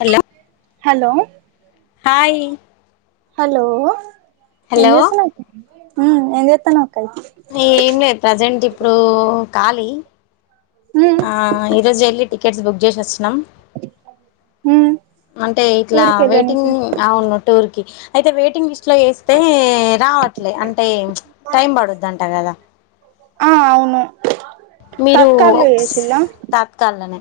Hello hello hi. Hello ఏం hello చేస్తున్నరు అక్క, ఏం చేత్తాన్నవు అక్కా ఇ ఏం లేదు ప్రజెంట్ ఇప్పుడు కాలీ. ఉ ఆ ఈరోజు ఎళ్ళి టికెట్స్ బుక్ చేశి వచ్చినం. ఉమ్ అంటే ఇట్లా వెయిటింగ్, ఊరికెళ్ళనికి అవును టూర్ కి అయితే వెయిటింగ్ లిస్ట్లో ఏసి స్తే రావట్లే అంటే టైం పడుద్దంటా కదా. ఆ అవును. మీరు తత్కాల్లో ఒక్స్ చేసిల్లా తాత్కాలనే.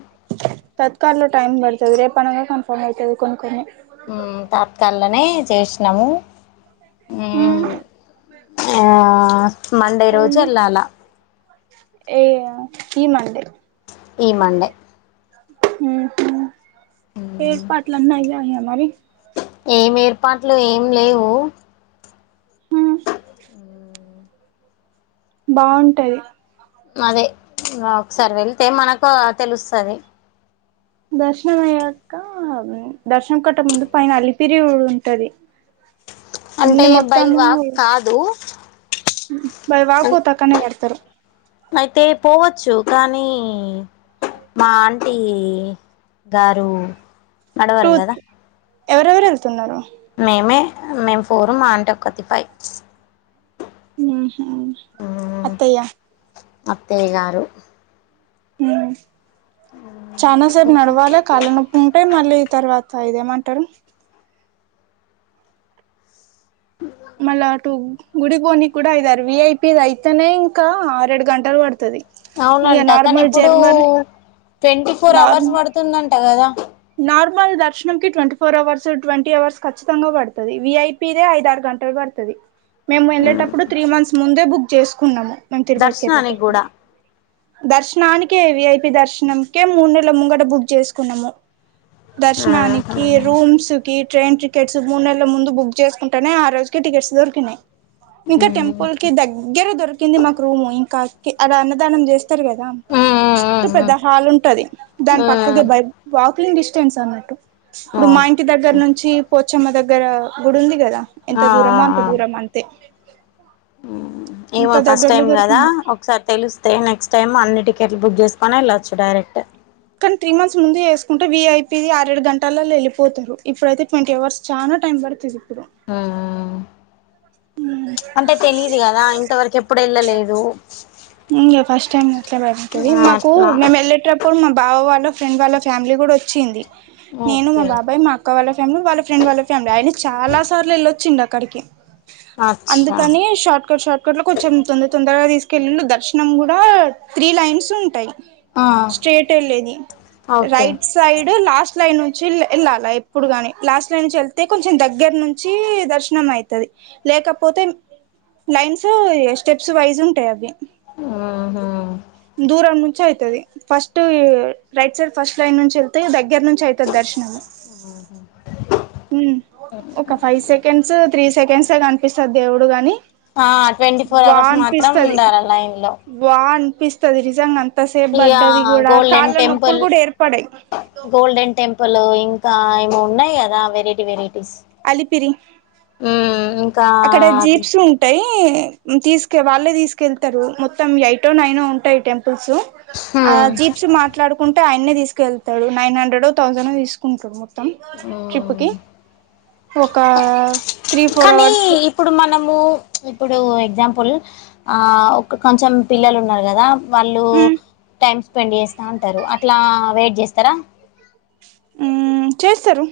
తత్కాల్లో టైం పడుతది, రేపు అనగా కన్ఫామ్ అయితది కొన్ని కొన్ని. తాత్కాలనే చేసినము. ఆ మండే రోజు సైలు ఎల్లాలా. ఏ ఆ ఈ మండే. ఈ మండే. ఏర్పాట్లన్ని అయ్యాయ మరి. ఏం ఏర్పాట్లు ఏం లేవు ఉమ్ బాగుంటది అదే ఒకసారి వెళ్తే మనకు తెలుస్తుంది దర్శనం అయ్యాక దర్శనం కొట్ట ముందు పైన అలిపిరి ఉంటది అంటే అన్ని బై మొత్తము వాక్ కాదు మరి రాకపోతే అట్లనే చేస్తారు అయితే పోవచ్చు కానీ మా ఆంటీ గారు టూ నాడవారు కదా ఎవరెవరు వెళ్తున్నారు మేమే మేము ఫోరు మా అంటీ ఒక్కతి ఫైవ్ ఆహా అత్తయ అత్తయ్య గారు చాలా సేపు ఇంకా నడవాలి కాళ్ళనొప్పు ఉంటాయి మళ్ళీ తర్వాత సా ఇదేమంటారు మళ్ళా అటు గుడి పోని కూడా అయిరు విఐపిదలు అయితేనే ఇంకా ఆరేడు గంటలు పడుతది ఇగ అవునంట కానీ నార్మల్ ఇప్పుడు జర్మన్ ట్వంటీ ఫోర్ నార్మ్ అవర్స్ పడుతుందంట కదా నార్మల్ దర్శనం కి twenty four hours twenty hours ఖచ్చితంగా పడుతుంది విఐ పి మిదె ఐదు ఆరు గంటలు పడుతుంది మేము వెళ్ళేటప్పుడు త్రీ మంత్స్ ముందే బుక్ చేసుకున్నాము మేమ్ తిరుపతికి దర్శనానికి వెళ్లేటప్పుడు కూడా దర్శనానికే విఐపి దర్శనంకే మూడు నెలల ముంగట బుక్ చేసుకున్నాము ఉ దర్శనానికే రూమ్స్ కి ట్రైన్ టికెట్స్ మూడు నెలల ముందు బుక్ చేసుకుంటెనే ఆ రోజుకి టికెట్స్ దొరికినాయి ఇంకా ఉమ్ టెంపుల్ కి దగ్గర దొరికింది మాకు రూమ్ ఇంకా అడ అన్నదానం చేస్తారు కదా ఉమ్ చస్తు పెద్ద ఉమ్ హాల్ ఉంటది దాని పక్కకి ఉమ్ బయ వా క్లీన్ డిస్టెన్స్ అన్నట్టు ఇప్పుడు మా ఇంటి దగ్గర ఓకే నుంచి పోచ్చమ్మ దగ్గర గుడి ఉంది కదా ఎంత ఆ ఆ దూరమో అంత ఆ దూరం అంతే ఉమ్, ఏమో అంత ఫస్ట్ దగ్గరలో టైమ్ కదా దొరికింది ఒకసారి తెలిస్తే నెక్స్ట్ టైమ్ అన్ని టికెట్లు బుక్ చేసుకొని వెళ్ళొచ్చు డైరెక్ట్ కానీ త్రీ మంత్స్ ముందే వేసుకుంటే వీఐపీ ఆరేడు గంటలలో వెళ్ళి పోతారు ఇప్పుడైతే ట్వంటీ అవర్స్ చాలా టైమ్ం పడుతుది ఇప్పుడు హామ్ ఆ అంటే తెలిదు కదా ఇంతవరకు ఎప్పుడు వెళ్ళలేదు ఇంకే ఫస్ట్ టైమ్ అట్లే పడతది ఆ, మాకు అట్లా మే ఎల్ టాప్ అప్పుడు మా బావా వాళ్ళ ఫ్రెండ్ వాళ్ళ ఫ్యామిలీ కూడా వచ్చింది నేను మా ఓకే బాబాయ్ మా అక్క వాళ్ళ ఫ్యామిలీ వాళ్ళ ఫ్రెండ్ వాళ్ళ ఫ్యామిలీ ఆయిన చాల సార్లు వెల్ళొచ్చిండూ అక్కడికి అచ్చా అందుకని షార్ట్కట్ షార్ట్ కట్ లో కొంచెం తొందర తొందరగా తీసుకెళ్లిండు దర్శనం కూడా త్రీ లైన్స్ ఉంటాయి స్ట్రేట్ వెళ్ళలేది okay rights side last line నుంచి వెళ్ళాలా ఎప్పుడు గాని లాస్ట్ లైన్ నుంచి వెళ్తే కొంచెం దగ్గర నుంచి నుంచి దర్శనం అవుతుది లేకపోతే లైన్స్ స్టెప్స్ వైజ్ ఉంటాయి అవి ఆహా దూరం నుంచి అయితది first right side first line నుంచి ఎళ్తే దగ్గర్నుంచి అయిత్ దర్శనము ఉమ్ ఒక five sec seconds three seconds ఏ కనిపిస్తడు దేవుడు గని ఆ ట్వంటీ ఫోర్ అవర్స్ మాత్రం ఉండాలె లైన్ లో వా అనిపిస్తది నిజంగ అంతసేపు ఇక పడ్డది గూడ గోల్డెన్ కాళ్ళ టెంపుల్ నొప్పులు కూడ ఏర్పడయ్ గోల్డెన్ టెంపులు ఇంకా ఏమో ఉన్నాయి గదా వెరైటీ వెరైటీస్ అలిపిరి ఉమ్ అక్కడ జీప్స్ ఉన్ టయి తీసుక వాళ్ళే తీసుకెళ్తరు మొత్తం ఎయిటో నైనో ఉంటయి టెంపుల్స్ ఆ హ్మ్ జీప్స్ మాట్లాడుకుంటే ఆయన్నే తీసుకెళ్తడు నైన్ హండ్రెడో థౌసండో తీసుకుంటడు మొత్తం తం ట్రిప్ మ్మ్ కి ఒక త్రీ ఫోర్ అవర్స్ ప్పుడు మనము ఇప్పుడు ఎగ్జాంపుల్ ఆ ఒక కొంచెం పిల్లలు ఉన్నరు గదా వాళ్ళు ఉమ్ టైమ్ స్పెండ్ చేస్తా ఉంటరు అట్లా వెయిట్ చేస్తరా ఊమ్ చేస్తరు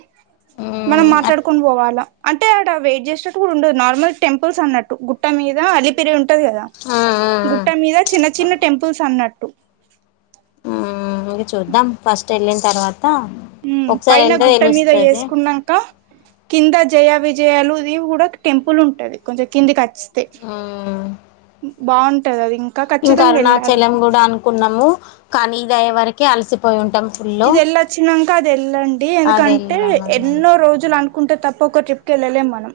మనం మ్మ్ ఆ మాట్లాడుకొని పోవాలా అంటే ఆడ వెయిట్ చేసేటట్టు గూడ ఉండదు నార్మల్ టెంపుల్స్ అన్నట్టు గుట్ట మీద అలిపిరి ఉంట్ ట్టది గదా ఆ ఆ గుట్ట మీద చిన్న చిన్న టెంపుల్స్ అన్నట్టు ఆ ఇంగ చూద్దాం ఫస్ట్ ఎళ్ళిన్తర్వాత పైన గుట్ట మీద ఏసుకున్నంక కింద జయ విజయలుది గూడ టెంపుల్ ఉంటది కొంచెం కిందికచ్తె ఆ బావుంటది ఇంక్ ఇంక అరుణాచలం గూడ అనుకున్నము కానీ ఇది అయ్యే వరకే అలసిపోయి ఉంటం ఇదెళ్ళచ్చినంక అది ఎళ్ళండి అది ఎందుకంటే వెళ్ళాము ఎన్నో రోజులు అనుక్ కుంటే తప్ప ఒక ట్రిప్ కి ఎళ్ళలేం మనం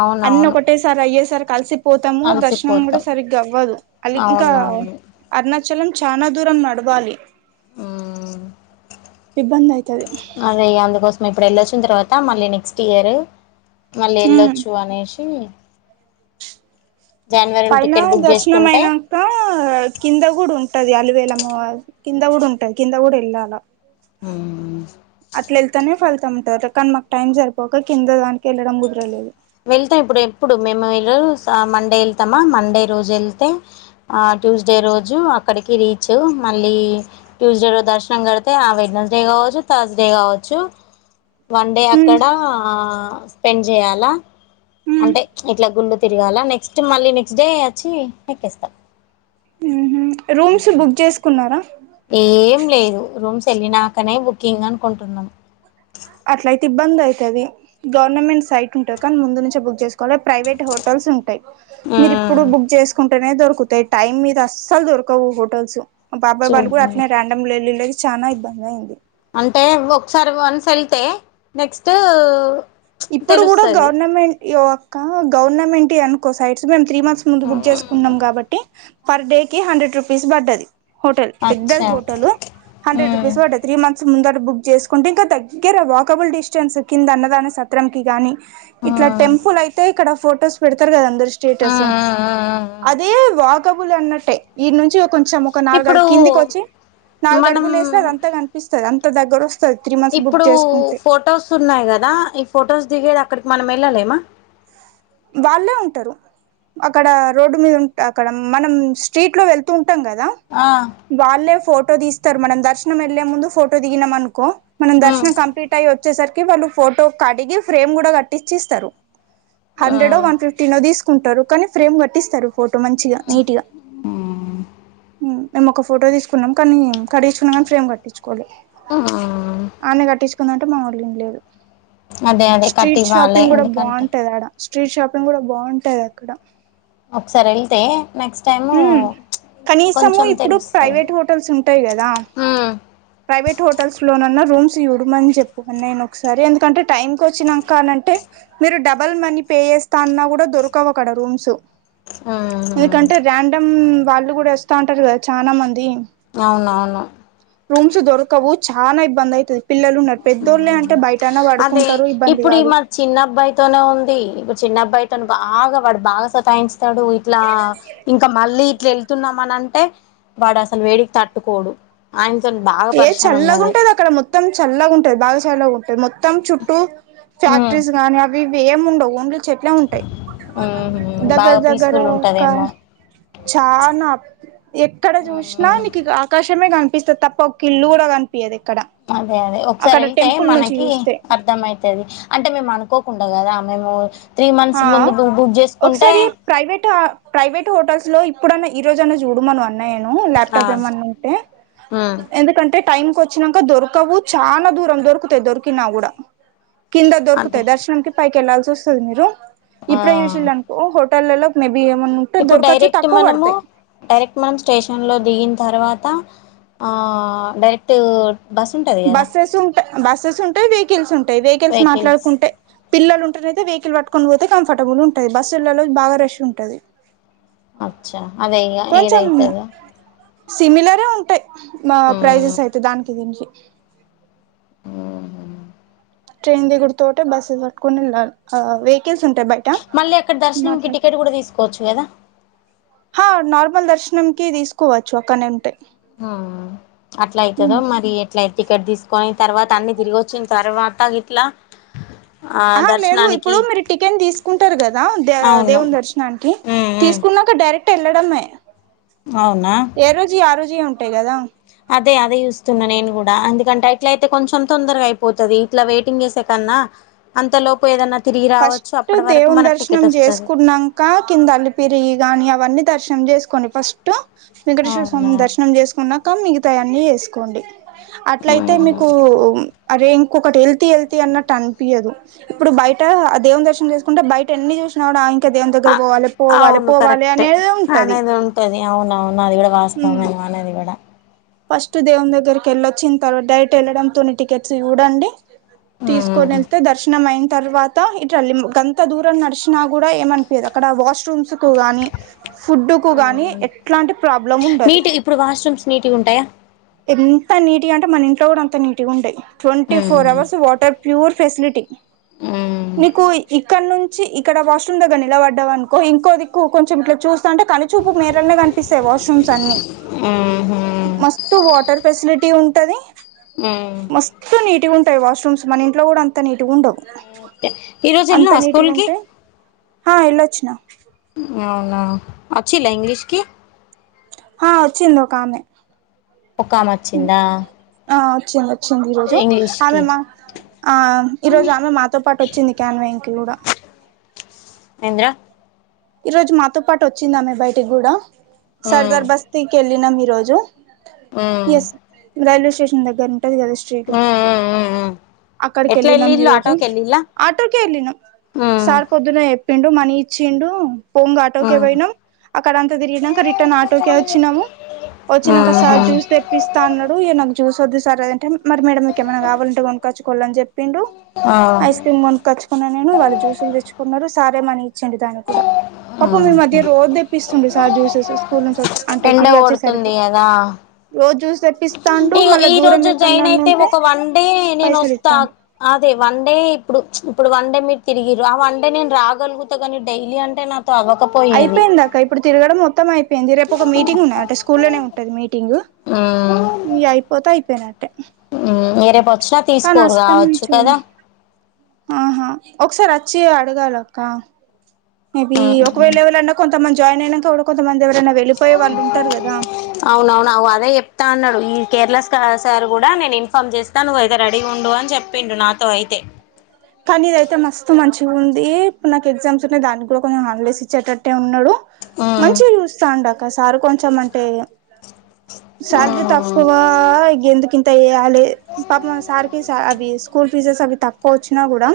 అవునవును అన్నొకటేసారయ్యేసరికి అలసిప్ పోతము దర్శనం గూడ అలసిపోతాం సరిగ్గవ్వదు అలి ఇంకా అవునవును అరుణాచలం చానా దూరం నడవాలి మ్మ్ ఇబ్బంది అయితది అదే ఇగ అందుకోసం ఇప్పుడు వెళ్ళొచ్చిన్తర్వాత మళ్ళీ నెక్స్ట్ ఇయర్ మళ్ళీ ఎళ్ళొచ్చు అనేసి జనవరిలో పైనా టికెట్ బుక్ చేసుకుంటే దర్శనమైనా కా కింద గూడ ఉంటది అలివేలమ్మ వారిద్ కింద గూడ ఉంటది కింద గూడ ఎళ్ళాల ఉమ్ అట్లెళ్తనే ఫలితముంటదట కానీ మాక్ టైం సరిపోక కింద దానికి ఎళ్ళడం కుదరలేదు వెళ్తం ఇప్పుడు ఎప్పుడు మేము ఇగ మండే ఎళ్తమా మండే రోజు ఎళ్తే ఆ ట్యూస్డే రోజు అక్కడికి రీచ్ మళ్ళీ ట్యూస్డే రోజ్ దర్శనం గడితే ఆ వెడ్నస్డే గావచ్చు థర్స్డే గావచ్చు వన్ డే హ్మ్ అక్కడ స్పెండ్ జేయాలా హ్మ్ అంటే ఇట్ల గుళ్ళు తిరగాల నెక్స్ట్ మళ్ళీ నెక్స్ట్ డే అచ్చి ఎక్కేస్తం ఉమ్ హు రూమ్స్ బుక్ జేసుకున్నరా ఏం లేదు రూమ్స్ ఎళ్ళినాకనే బుకింగ్ అనుకుంటున్నం అట్లయితే ఇబ్బంది అయితది గవర్నమెంట్ సైట్ ఉంటది కనీ ముందు నుంచే బుక్ జేసుకోవాలె ప్రైవేట్ హోటల్స్ ఉంటయి మీరు ఇప్పుడు మ్మ్ బుక్ జేసుకుంటనే దొరుకుతయి టైమ్ మీద అస్సలు దొరకవు హోటల్స్ మా బాబయ్ బండి గుడ చూద్దాం అట్నే ర్యాండమ్ లో వెల్ళిళ్లెసి చాల ఇబ్బందే అయింది. అంటే నువ్ ఒకసారి వన్స్ ఎళ్తే నెక్స్ట్ ఇప్పుడు గుడ తెలుస్తది గవర్నమెంట్ యెక్క గవర్నమెంటి అనుకో సైడ్ సూ మేము త్రీ మంత్స్ ముందు బుక్ చేసుకున్నం కాబట్టి, పర్ డే కి హండ్రెడ్ రూపీస్ పడ్డది. హోటెల్ పెద్దది అచ్చా హోటెలు హండ్రెడ్ మ్మ్ రుపీస్ పడ్డది త్రీ మంత్స్ ముందట బుక్ చేసుకుంటే ఇంకా దగ్గర వాకబుల్ డిస్టెన్స్ కింద అన్నదాన సత్రంకి కానీ ఇట్ల మ్మ్ టెంపుల్ అయితే ఇక్కడ ఫొటోస్ పెడతరు కదా అందరు స్టేటసు మ్మ్ అదే వాకబుల్ అన్నట్టే ఈడ నుంచి ఇగ కొంచెము ఒక నాలుగు అడు ఇప్పుడు కిందికి వచ్చి, నాలుగు మనం అడుగులు ఏస్తే అది అంత కనిపిస్తది, అంత దగ్గర వస్ ఇప్పుడు ఫొటోస్ ఉన్నాయి కదా, ఈ ఫొటోస్ దిగేది అక్కడికి మనం ఎళ్ళలేమా? వాళ్ళే ఉంటరు అక్కడ రోడ్డు మీద ఉంట అక్కడ మనం స్ట్రీట్ లో వెళ్తూ ఉంటాం కదా ఆ వాళ్లేే ఫోటో తీస్తరు మనం దర్శనం ఎళ్లే ముందు ఫోటో దిగినం అనుకో, మనం మ్మ్ దర్శనం కంప్లీట్ అచ్ చేసరికి వాళ్ళు ఫోటో కడిగి ఫ్రేమ్ గుడ కట్టించి ఇస్తరు. హండ్రెడో మ్మ్ వన్ ఫిఫ్టీనో తీసుకుంటరు కనీ ఫ్రేమ్ కట్టిస్తరు. ఫోటో మంచిగా, నీట్గా. ఉమ్ మేము ఒక ఫోటో తీసుకున్నం కానీ కడించుకున్నం కనీ ఫ్రేమ్ కట్టించుకోవాలె, మ్మ్ ఆన్నే కట్టించ్ కుందమంటె మా వాళ్ళు ఇనుడు లేదు, అదే అదే స్ట్రీట్ కట్టివ్వాలి షాపింగ్ గుడ ఎందుకంటే బాగుంటది ఆడ. స్ట్రీట్ షాపింగ్ గుడ బాగుంటది అక్కడ. ఒకసారి ఎళ్తే నెక్ట్ టైమ్ ఉమ్ కనీసము ఇప్పుడు తెలుస్తది ప్రైవేట్ హోటల్స్ ఉంటయి కదా ఉమ్ ప్రైవేట్ హోటల్స్ లోనన్నా రూమ్స్ యూడుమని చెప్పు అన్నయ్యనీ ఒకసారి ఎందుకంటే టైంకి వచ్చినంక అనంటే మీరు డబల్ మనీ పే చేస్తా అన్నా గుడ దొరకవు అక్కడ రూమ్స్ ఉహు రాండమ్ వాళ్ళు గుడ వస్తా ఉంటరు కదా చానా మంది అవునవును రూమ్స్ దొరకవు చాన ఇబ్బంది అయితది పిల్లలు ఉన్నరు పెద్దోళ్లే అంటే హ్మ్. బయట అన్నా పడుకుంటరు ఇబ్బంది కాదు. చిన్నబ్బాయితొనే ఉంది, ఇప్పుడు చిన్న అబ్బాయితో బాగా వాడు బాగా సతాయించ్ తాడు ఇట్లా ఇంకా మళ్ళీ ఇట్ల ఎ తున్నామని అంటే వాడు అసలు వేడికి తట్టుకోడు, ఆయనతోని బాగా ఏ పరేషాన్ చల్లగా ఉన్నది. ఉంటది అక్కడ మొత్తం చల్లగా ఉంటది బాగ చల్లగా ఉంటది, మొత్తం చుట్టూ ఉమ్ ఫ్యాక్టరీస్ గానీ అవి ఇవి ఏం ఉండవు ఓన్లీ చెట్లే ఉంటయి. ఉమ్ దగ్గర బాగా దగ్గరా పీస్ఫుల్ ఒక ఉంటదేమో చాన ఎక్కడ జూసినా ఉమ్ నీకిగా ఆకాశమే కనిపిస్తది తప్ప ఇల్లు కూడా కనిపియ్యదు ఎక్కడ అదే అదే ఒకసారి అక్కడ ఎళ్తే టెంపుల్ నుంచి మనకి చూస్తే అర్ధం అయతది. అంటే మేము అనుకోకుండా కదా, మేము త్రీ మంత్స్ ముందు బు బుక్ చేసుకుంటే ప్రైవేట ప్రైవేట్ హోటల్స్ లో ఇప్పుడన్న, ఈ రోజన్నా చూడమను అన్ అన్నయ్యను ఆ లాప్టాప్ ఏమన్నా ఉంటే ఉమ్ ఎందుకంటే టైం కు వచ్చినంక దొరకవు చానా దూరం, దొరికుతై దొరికినా గుడ కింద అదే దొరుకుతయి దర్శనంకి పైకెళ్ళాల్సి వస్తది మీరు ఆ ఇప్పుడే చేసిండనుకో హోటళ్లలో మేబీ ఏమన్నా ఉంటే ఇప్పుడు దొరకచ్చు, డైరెక్ట్ తక్కువ మనము పడతయి డైరెక్ట్ మనం స్టేషన్లో దిగిన తర్వాత ఆ డైరెక్ట్ బస్ ఉంటది కదా బస్సెస్ ఉంటాయి బస్సెస్ ఉంటాయి వెహికల్స్ ఉంటాయి వెహికల్స్ మాట్లాడుకుంటే పిల్లలుంటనయి వెహికల్ పట్టుకొని పోతే కంఫర్టబుల్ ఉంటుంది బస్సుళ్లలో బా రష్ ఉంటది అచ్చా అదై ఇగా కొంచెం ఏదవుతుంద సిమిలరే ఉంటాయి మా ఉమ్ ప్రైజెస్ అయితే దానికి దీనికి ఉహు ట్రైన్ దగ్గురతోటే బస్సుస్ పట్టుకునిళ్ళాలి ఆ వెహికల్స్ ఉంటాయి బైక్ మళ్ళీ అక్కడ దర్శనం క టికెట్ కూడా తీసుకోవచ్చు కదా నార్మల్ దర్శనం కి తీసుకోవచ్చు అక్కనే ఉంటయి ఆ అట్లా అవుతుందో మరి ఎట్లయి టికెట్ తీసుకొని తర్వాత అన్ని తిరిగి వచ్చిన తర్వాత ఇట్లా ఆ ఆ లేదు దర్శనానికి ఇప్పుడు మీరు టికెన్ తీసుకుంటారు కదా దే అవును దేవుని దర్శన్ అ ఉమ్ ఉమ్ తీసుకున్నాక డైరెక్ట్ వెళ్ళడమే అవునా ఏ రోజు ఆ రోజు ఉంట ట్టే కదా అదే అదే చూస్తున్నా నేను కూడా ఎందుకంటే అట్ల అయితే కొంచెం తొందరగా అయిపోతది ఇట్లా వెయిటింగ్ చేసే కన్నా అంతలోపు ఏదన్నా తిరిగి ఫస్ట్ రావచ్చు అప్పటి వరకు దేవుని మనకు దర్శనం టికెట్ వస్తది చేసుకున్నాం కా కింద అలిపిరి గాని అవన్నీ దర్శనం చేసుకొని ఫస్ట్ టు వెంకటేశ్వర అవునా స్వామి దర్శనం చేసుకున్నాక మిగతాయన్నీ వేసుకోండి అట్లయితే ఉమ్ మీకు అరే ఇంకొకటి హెల్త హెల్త అన్నట్టు అనిపియ్యదు ఇప్పుడు బయట ఆ దేవం దర్శనం చేసుకుంటే బయట ఇ ఎన్ని చూసినా కూడా ఇంకా దేవుని ఆ దగ్గర పోవాలి పోవాలి పోవాలి కరెక్టే అనేది ఉంటది అనేది ది అవున అవును అది కూడా వాస్తాంమే అనేది కూడా ఫస్ట్ దేవుం దగ్గరికి వెళ్ళొచ్చిన తర్వాత డైరెక్ట్ వెళ్ళడంతోని టికెట్స్ చూడండి తీసుకొని ఉమ్ వెళ్తే దర్శనం అయిన తర్వాత ఇట్లాల్ ఎంత దూరం నడిచినా కూడా ఏమనిపయది అక్కడ వాష్రూమ్స్ కు గాని ఫుడ్ కు గాని ఎట్లాంటి ప్రాబ్లం ఉండదు నీటి ఇప్పుడు వాష్రూమ్స్ నీట్గా ఉంటాయా ఎంత నీట్గా అంటే మన ఇంట్లో కూడా అంత నీట్గా ఉండయి twenty four hours water pure facility నీకు ఇక్కడ నుంచి ఇక్కడ వాష్రూమ్ దగ్గ నిలబడ్ అకో ఇంకోదిక్కు కొంచెం ఇట్లా చూస్తాంట కానిచూపు మీరలో స్తా వాష్రూమ్స్ అన్ని ఊహూ మస్తు వాటర్ ఫెసిలిటీ ఉంటది మ్మ్ మస్ ఎూ నీట్గా ఉంటాయి వాష్రూమ్స్ మన ఇంట్లో కూడా అంత నీట్గా ఉండవు ఈ రోజు అంత వెళ్లినవా స్కూల్ నీట్గా కి ఉంటాయి ఆ ఏలోచిన వునా అచ్చి లే ఇంగ్లిష్కి ఆ వచ్చింది ఒక ఆమె ఒక అమె వచ్చిందా ఆ వచ్చింది వచ్చింది ఈరోజు ఇంగ్లీష్ ఆమె కి మా ఆ ఈరోజు ఆమె మాతో పాటు వచ్చింది క్యాన్వా ఇంట్ కూడా ఏంద్ర ఈ రోజు మాతో పాటు వచ్చిందా మీ బయటికి కూడా మ్మ్ సర్దార్ బస్తీకి వెళ్ళినాం ఈ రోజు మ్మ్ ఎస్ రైల్వే స్టేషన్ దగ్గర ఉంటుంది కదా స్ట్రేట్ మ్మ్ మ్మ్ మ్మ్ మ్మ్ అక్కడకి ఎట్లా వెళ్ళ నం వెళ్ళిళ్ళు ఈరోజు ఆటోకి వెళ్ళిళ్ళా ఆటర్క వెళ్ళ న మ్మ్ సార్ పొద్దున చెప్ ప్పిండు మనీ ఇచ్చిండు పోంగ ఆటోకే మ్మ్ పోయినాం అక్కడంతా తిరిగినంక రిటర్న్ ఆటోకే వచ్చినాము వచ్చినాక ఊహూ సార్ చూస్తే ఇస్తా అన్నాడు ఈయనకు జూస్ వద్దుసార్ లేదంట మేడమ్ మీకెమైనావాలంటే కొనక్కాచ్చుకోవాలని చెప్పిండు ఆ ఐస్ క్రీమ్ కోనుక్కొచ్చుకున్నా నేను వాళ్ళు జ్యూస్లు తెచ్చుకున్నారు సర్ యే మని ఇచ్చిండు దానికి కూడా పాపం మీ మధ్య ఊహూ రోజు తెప్పిస్తుండు సార్ జ్యూసెస్ స్కూల్ నుంచి వచ్చి ఆ ఎండ కొడుతుంది కదా రోజ్ జూస్తే ఇగో ఈరోజు జాయిన్ అయితే ఒక వన్ డే నేను పైసలు వస్తా ఇస్తాండు అదే వన్ డే ఇప్పుడు ఇప్పుడు వన్ డే మీరు తిరిగిరు ఆ వన్ డే నేను రాగలుగుతా కానీ డైలీ అంటే నా తో అవ్వకపో అయిపోయిందక్క ఇప్పుడు తిరగడం మొత్తం అయిపోయింది రేపు ఒక మీటింగ్ ఉన్నదంట స్కూలోనే ఉంటది మీటింగ్ ఆ మీయ్యి అయిపోతే అయిపోయినట్టే ఏ రేపోచ్చినా కానీ తీసుకోరు కావచ్చు అస్తమించు కదా ఆహా ఒకసారి వచ్చి అడగాలక్క మేబి అంటే కొంతమంది జాయిన్ అయినాక కూడా కొంతమంది ఎవరైనా వెళ్ళిపోయేవాళ్ళుంటారు కదా అవునవునువు అదే చెప్తా అన్నాడు ఈ కేర్లెస్ సార్ కూడా నేను ఇన్ఫామ్ చేస్తాను నువ్వయితే రెడీగా ఉండు అని చెప్ పిండు నాతో అయితే కానీ ఇదయితే మస్తు మంచిగుంది ఇప్పుడు నాకు ఎగ్జామ్స్ ఉన్నాయి దానికి కూడా కొంచెం హాలిడేస్ ఇచ్చేటట్టే ఉన్నడు ఉమ్ మంచిగా చూస్తాండు అక్క సారు కొంచెం అంటే శాలరీ ఉమ్ తక్కువ ఇగెందుకింత చెయ్యాలే పాపం ఆ సార్కి అవి స్కూల్ ఫీజాస్ అవి తక్కువ వచ్చినా కూడా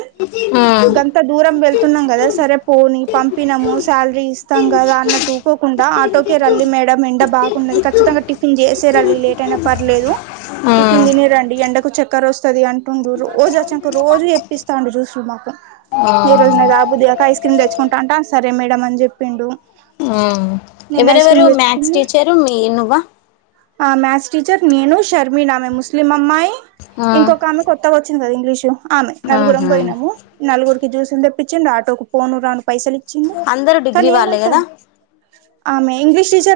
గంత దూరం వెళ్తున్నాం కదా సరే పోని పంపినము శాలరీ ఇస్తాం కదా అన్నటుూకోకుండా ఆటోకే రండి మేడం ఎండ బా ఉన్నది ఉమ్ ఖచ్చితంగా టిఫిన్ చేసేరండి లేట్ అయినా పర్లేదు ఆ టిఫిన్ తినే రండి ఎండకు చక్కరోస్తది అన్ రెండు రోజు వచ్చాంక రోజు ఎప్పిస్తాండు జ్యూస్లు మాకు ఆ ఈరోజు నేన్ తా తాగబుద్ధి కాక ఐస్ క్రీమ్ తెచ్చుకుంటా అంటే సరే మేడమ్ అని చెప్పిండు ఊ నేను ఐస్ ఎవరెవరు క్రీమ్ మ్యాథ్స్ తెచ్చుకున్న టీచరు మీ నువ్వ ఆ మ్యాథ్స్ టీచర్ నేను షర్మిిన ఆమె ముస్లిం అమ్మాయి ఆ ఇంకొక ఆమె కొ కొత్తగా వచ్చింది కదా ఇంగ్లీషు ఆమె నలుగురు ఆహా పోయినము నలుగురికి జ్యూస్లుతెప్పించండి ఆటోకి పోను రాను పైసలీచ్చిండు అందరూ డిగ్రీ వాళ్ళే కానేమంత కదా ఆమె ఇంగ్లీష్ టీచరు